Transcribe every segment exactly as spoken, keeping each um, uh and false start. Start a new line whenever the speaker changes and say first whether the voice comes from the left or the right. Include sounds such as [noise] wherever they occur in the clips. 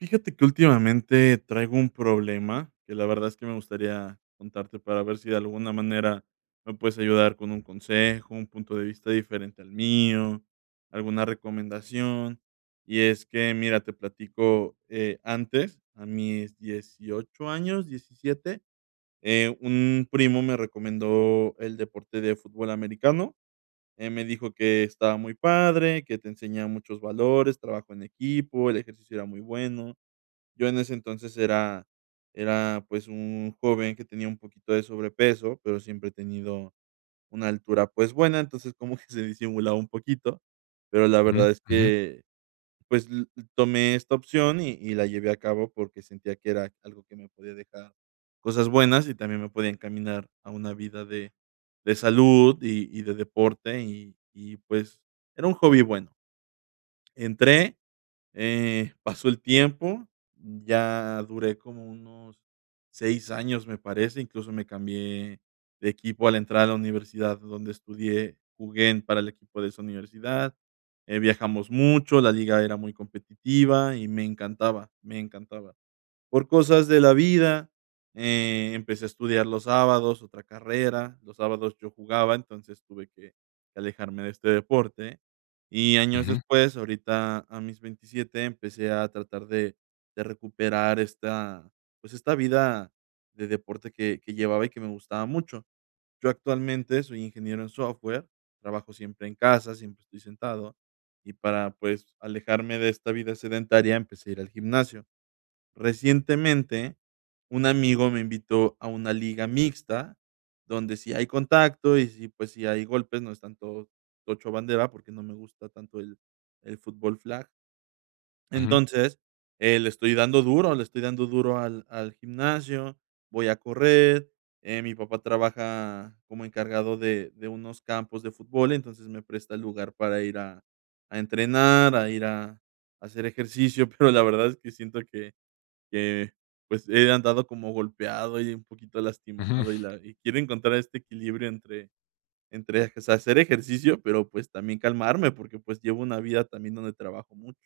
right: Fíjate que últimamente traigo un problema que la verdad es que me gustaría contarte para ver si de alguna manera me puedes ayudar con un consejo, un punto de vista diferente al mío, alguna recomendación. Y es que, mira, te platico, eh, antes, a mis dieciocho años, diecisiete, eh, un primo me recomendó el deporte de fútbol americano. Eh, me dijo que estaba muy padre, que te enseñaba muchos valores, trabajo en equipo, el ejercicio era muy bueno. Yo en ese entonces era era, pues, un joven que tenía un poquito de sobrepeso, pero siempre he tenido una altura, pues, buena, entonces como que se disimulaba un poquito, pero la
left: Ujú,
right: verdad es
left: ujú,
right: que, pues, l tomé esta opción y y la llevé a cabo porque sentía que era algo que me podía dejar cosas buenas y también me podía encaminar a una vida de de salud y y de deporte y y, pues, era un hobby bueno. Entré eh, pasó el tiempo, ya duré como unos seis años, me parece, incluso me cambié de equipo al entrar a la universidad donde estudié, jugué en para el equipo de esa universidad, eh, viajamos mucho, la liga era muy competitiva y me encantaba, me encantaba. Por cosas de la vida, eh, empecé a estudiar los sábados, otra carrera. Los sábados yo jugaba, entonces tuve que alejarme de este deporte. Y años
left: ujú,
right: después, ahorita a mis veintisiete empecé a tratar de de recuperar esta, pues, esta vida de deporte que que llevaba y que me gustaba mucho. Yo actualmente soy ingeniero en software, trabajo siempre en casa, siempre estoy sentado, y para, pues, alejarme de esta vida sedentaria, empecé a ir al gimnasio. Recientemente, un amigo me invitó a una liga mixta, donde sí hay contacto y sí, pues, sí hay golpes, no es tanto tocho bandera, porque no me gusta tanto el el fútbol flag.
left: ujú,
right: Entonces, eh, le estoy dando duro, le estoy dando duro al al gimnasio, voy a correr, eh, mi papá trabaja como encargado de de unos campos de fútbol, entonces me presta el lugar para ir a a entrenar, a ir a a hacer ejercicio, [laughs] pero la verdad es que siento que que, pues, he andado como golpeado y un poquito
left: ujú.
right: lastimado, y la y quiero encontrar este equilibrio entre entre, pues, hacer ejercicio, pero, pues, también calmarme, porque, pues, llevo una vida también donde trabajo mucho.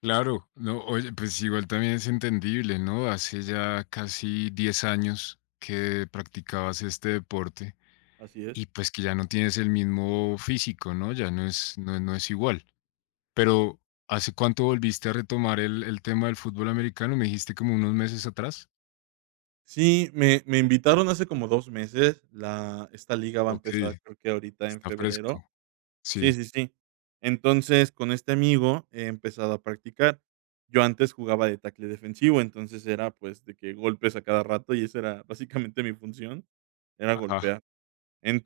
left: Claro, no, oye, pues igual también es entendible, ¿no? Hace ya casi diez años que practicabas este deporte
right: Así es.
left: y pues que ya no tienes el mismo físico, ¿no? Ya no es, no, no es igual. Pero, ¿hace cuánto volviste a retomar el, el tema del fútbol americano? Me dijiste como unos meses atrás.
right: Sí, me me invitaron hace como dos meses, la esta liga va a
left: Ok,
right: empezar, creo que ahorita en
left: está
right: febrero.
left: fresco.
right: Sí,
left: Sí,
right: sí, sí. Entonces, con este amigo he empezado a practicar. Yo antes jugaba de tackle defensivo, entonces era, pues, de que golpes a cada rato, y esa era básicamente mi función, era
left: ajá,
right: golpear.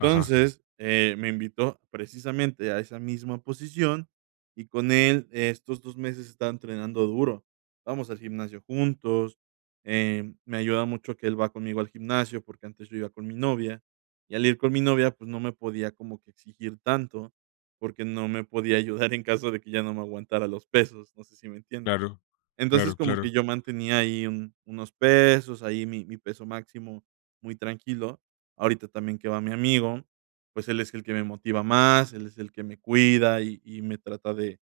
left: ajá,
right: eh, me invitó precisamente a esa misma posición y con él eh, estos dos meses he estado entrenando duro. Vamos al gimnasio juntos, eh, me ayuda mucho que él va conmigo al gimnasio, porque antes yo iba con mi novia, y al ir con mi novia, pues, no me podía como que exigir tanto, porque no me podía ayudar en caso de que ya no me aguantara los pesos, no sé si me entiendes.
left: claro,
right: Entonces,
left: claro,
right: como que
left: claro,
right: yo mantenía ahí un unos pesos, ahí mi mi peso máximo muy tranquilo. Ahorita también que va mi amigo, pues él es el que me motiva más, él es el que me cuida y y me trata de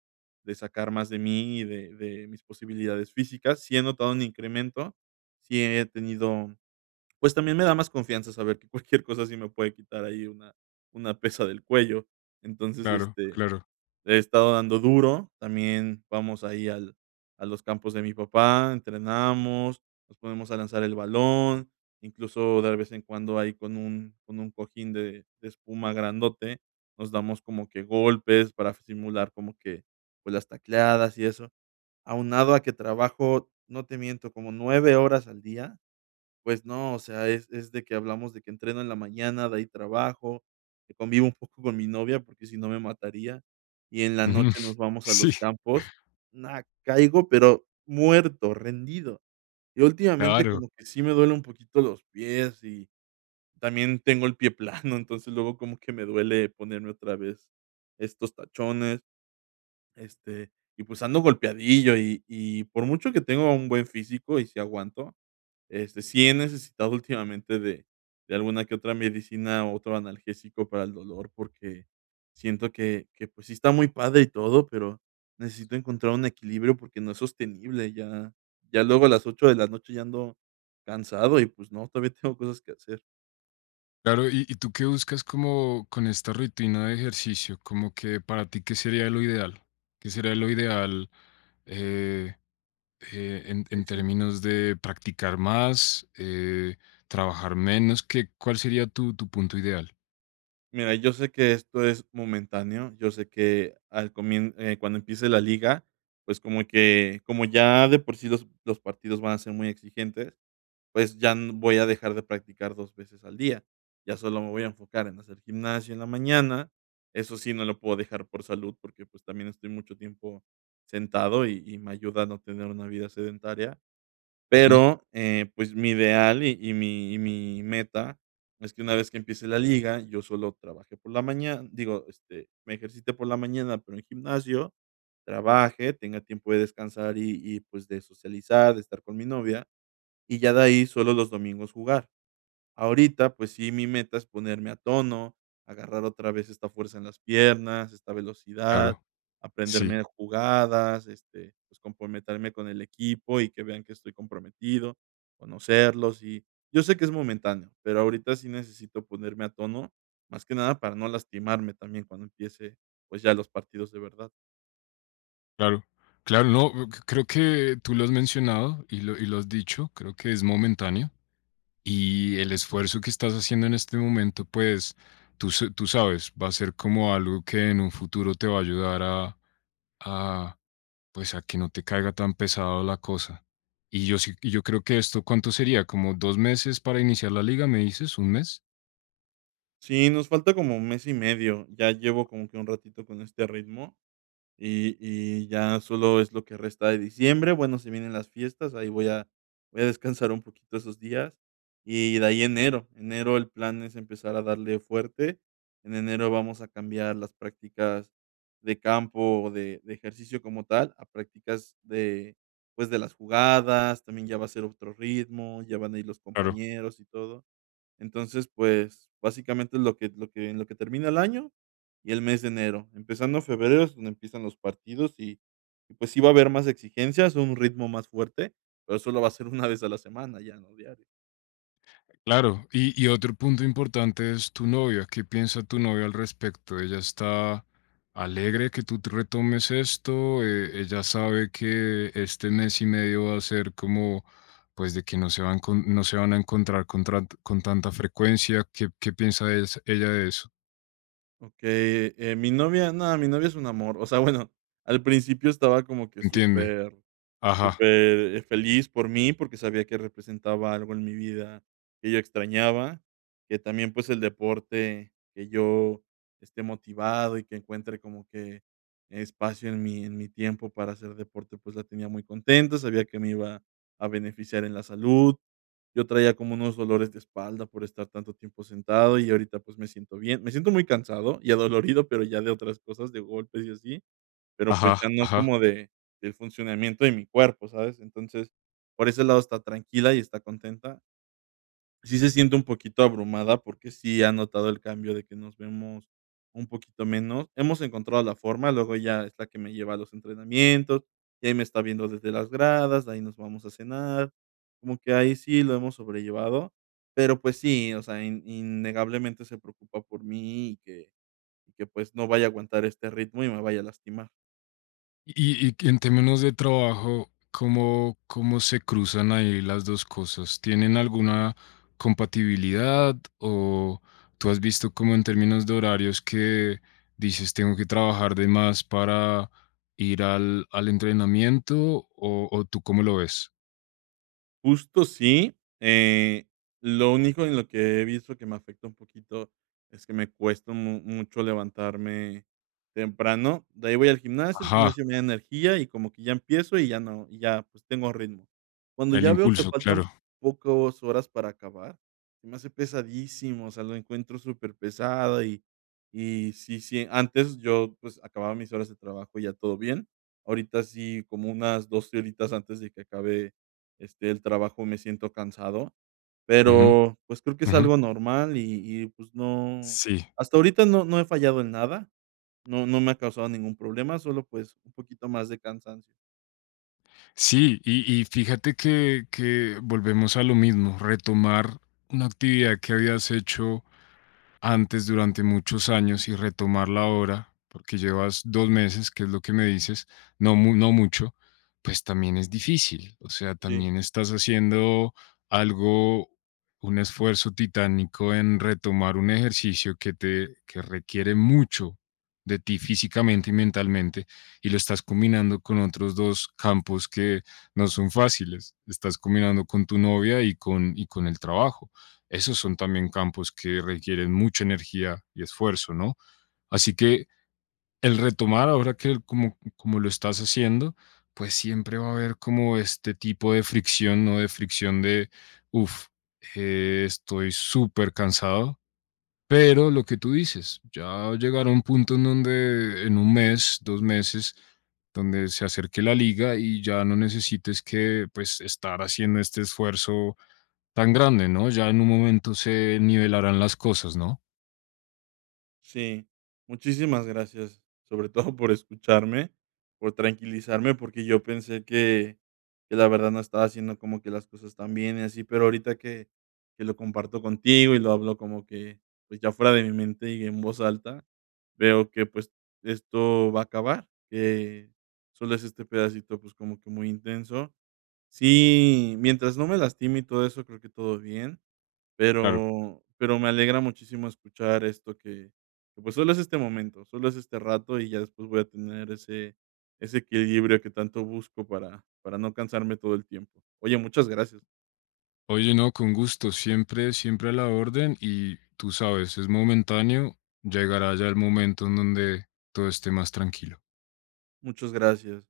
right: de sacar más de mí y de de mis posibilidades físicas. Sí he notado un incremento, sí he tenido pues también me da más confianza saber que cualquier cosa sí me puede quitar ahí una una pesa del cuello. Entonces,
left: claro,
right: este
left: claro.
right: le he estado dando duro, también vamos ahí al a los campos de mi papá, entrenamos, nos ponemos a lanzar el balón, incluso de vez en cuando ahí con un con un cojín de de espuma grandote, nos damos como que golpes para simular como que, pues, las tacleadas y eso, aunado a que trabajo, no te miento, como nueve horas al día. Pues no, o sea, es es de que hablamos de que entreno en la mañana, de ahí trabajo, que convivo un poco con mi novia, porque si no me mataría, y en la
left: Ujú,
right: noche nos
left: [laughs]
right: vamos a
left: sí,
right: los campos. Na, caigo, pero muerto, rendido. Y últimamente
left: claro.
right: como que sí me duele un poquito los pies y también tengo el pie plano, [laughs] entonces luego como que me duele ponerme otra vez estos tachones, este, y pues ando golpeadillo y y por mucho que tengo un buen físico y si aguanto este, sí he necesitado últimamente de de alguna que otra medicina, o otro analgésico para el dolor, porque siento que que, pues, sí está muy padre y todo, pero necesito encontrar un equilibrio porque no es sostenible. Ya ya luego a las ocho de la noche ya ando cansado y, pues, no, todavía [laughs] tengo cosas que hacer.
left: Claro, ¿y, y tú qué buscas como con esta rutina de ejercicio? Como que para ti, ¿qué sería lo ideal? ¿Qué sería lo ideal eh, eh, en,
right: Sí,
left: en
right: sí.
left: términos de practicar más, eh, trabajar menos? ¿Qué, cuál sería tu, tu punto ideal?
right: Mira, yo sé que esto es momentáneo, yo sé que al comien eh, cuando empiece la liga, pues, como que como ya de por sí los los partidos van a ser muy exigentes, pues, ya n voy a dejar de practicar dos veces al día. Ya solo me voy a enfocar en hacer gimnasio en la mañana. Eso sí, no lo puedo dejar por salud, porque, pues, también estoy mucho tiempo sentado y y me ayuda a no tener una vida sedentaria.
left: Ujú,
right: Pero, eh, pues, mi ideal y y mi y mi meta es que una vez que empiece la liga, yo solo trabaje por la mañana digo, este, me ejercite por la mañana, pero en gimnasio, trabaje, tenga tiempo de descansar y y, pues, de socializar, de estar con mi novia, y ya de ahí solo los domingos jugar. Ahorita, pues sí, mi meta es ponerme a tono, agarrar otra vez esta fuerza en las piernas, esta velocidad,
left: claro, sí,
right: aprenderme jugadas, este, pues comprometerme con el equipo y que vean que estoy comprometido, conocerlos y yo sé que es momentáneo, pero ahorita sí necesito ponerme a tono, más que nada para no lastimarme también cuando empiece, pues ya los partidos de verdad.
left: claro. Claro, no, c- creo que tú lo has mencionado y lo, y lo has dicho, creo que es momentáneo. Y el esfuerzo que estás haciendo en este momento, pues tú, s- tú sabes, va a ser como algo que en un futuro te va a ayudar a, a, pues a que no te caiga tan pesado la cosa. Y yo sí, y yo creo que esto, ¿cuánto sería? ¿Como dos meses para iniciar la liga, me dices? ¿Un mes?
right: Sí, nos falta como un mes y medio, ya llevo como que un ratito con este ritmo. Y y ya solo es lo que resta de diciembre. Bueno, se vienen las fiestas, ahí voy a voy a descansar un poquito esos días. Y de ahí enero. Enero el plan es empezar a darle fuerte. En enero vamos a cambiar las prácticas de campo, de de ejercicio como tal, a prácticas de, pues, de las jugadas, también ya va a ser otro ritmo, ya van a ir los
left: Claro.
right: compañeros y todo. Entonces, pues, básicamente es lo que lo que en lo que termina el año y el mes de enero. Empezando febrero es donde empiezan los partidos y y, pues, sí va a haber más exigencias, un ritmo más fuerte, pero solo va a ser una [laughs] vez a la semana, ya no diario.
left: Claro. Y, y otro punto importante es tu novia. ¿Qué piensa tu novia al respecto? Ella está alegre que tú te retomes esto. eh, ella sabe que este mes y medio va a ser como, pues, de que no se van, con- no se van a encontrar con, tra- con tanta frecuencia. ¿Qué, qué piensa es- ella de eso?
right: Okey, eh, mi novia no, mi novia es un amor. O sea, bueno, al principio estaba como que
left: ¿Entiende?
right: súper
left: Ajá,
right: súper, eh, feliz por mí, porque sabía que representaba algo en mi vida que yo extrañaba, que también, pues, el deporte, que yo esté motivado y que encuentre como que espacio en mi en mi tiempo para hacer deporte, pues, la tenía muy contenta, sabía que me iba a beneficiar en la salud. Yo traía como unos dolores de espalda por estar tanto tiempo sentado y ahorita, pues, me siento bien. Me siento muy cansado y adolorido, pero ya de otras cosas, de golpes y así, pero, pues, ya
left: ajá,
right: no
left: ajá.
right: como de del funcionamiento de mi cuerpo, ¿sabes? Entonces, por ese lado está tranquila y está contenta. Sí se siente un poquito abrumada, porque sí ha notado el cambio de que nos vemos un poquito menos. Hemos encontrado la forma, luego ella es la que me lleva a los entrenamientos, y ahí me está viendo desde las gradas, de ahí nos vamos a cenar, como que ahí sí lo hemos sobrellevado, pero pues sí, o sea, in innegablemente se preocupa por mí y que y que, pues, no vaya a aguantar este ritmo y me vaya a lastimar.
left: Y, y en términos de trabajo, ¿cómo, cómo se cruzan ahí las dos cosas? ¿Tienen alguna compatibilidad o tú has visto como en términos de horarios que dices tengo que trabajar de más para ir al, al entrenamiento o, o tú cómo lo ves?
right: Justo sí, eh, lo único en lo que he visto que me afecta un poquito es que me cuesta mu mucho levantarme temprano. De ahí voy al gimnasio, el
left: Ajá,
right: gimnasio me da energía y como que ya empiezo y ya no y ya, pues, tengo ritmo. Cuando
left: el
right: ya veo que
left: impulso,
right: faltan
left: claro.
right: pocos horas para acabar, se me hace pesadísimo, o sea, lo encuentro súper superpesado y y sí, sí, antes yo, pues, acababa mis horas de trabajo y ya todo bien. Ahorita sí, como unas doce horitas antes de que acabe este, el trabajo me siento cansado,
left: Ujú,
right: pero, pues, creo que es
left: ujú.
right: algo normal y y, pues, no
left: Sí,
right: hasta ahorita no no he fallado en nada, no no me ha causado ningún problema, solo, pues, un poquito más de cansancio.
left: sí, y, y fíjate que, que volvemos a lo mismo, retomar una actividad que habías hecho antes durante muchos años y retomarla ahora, porque llevas dos meses, que es lo que me dices, no, mu- no mucho, pues también es difícil. O sea,
right: Sí.
left: también estás haciendo algo, un esfuerzo titánico en retomar un ejercicio que te que requiere mucho de ti físicamente y mentalmente, y lo estás combinando con otros dos campos que no son fáciles. Estás combinando con tu novia y con, y con el trabajo. Esos son también campos que requieren mucha energía y esfuerzo, ¿no? Así que el retomar ahora que como, como lo estás haciendo, pues siempre va a haber como este tipo de fricción, ¿no? De fricción de, uff, estoy súper cansado, pero lo que tú dices, ya llegará un punto en donde en un mes, dos meses, donde se acerque la liga y ya no necesites que pues estar haciendo este esfuerzo tan grande, ¿no? Ya en un momento se nivelarán las cosas, ¿no?
right: Sí, muchísimas gracias, sobre todo por escucharme, por tranquilizarme, porque yo pensé que que la verdad no estaba haciendo como que las cosas tan bien y así, pero ahorita que que lo comparto contigo y lo hablo como que, pues, ya fuera de mi mente y en voz alta, veo que, pues, esto va a acabar, que solo es este pedacito, pues, como que muy intenso. Sí, mientras no me lastime y todo eso, creo que todo bien.
left: Claro.
right: Pero pero me alegra muchísimo escuchar esto que que, pues, solo es este momento, solo es este rato, y ya después voy a tener ese ese equilibrio que tanto busco para para no cansarme todo el tiempo. Oye, muchas gracias.
left: Oye, no, con gusto, siempre, siempre a la orden y tú sabes, es momentáneo, llegará ya el momento en donde todo esté más tranquilo.
right: Muchas gracias.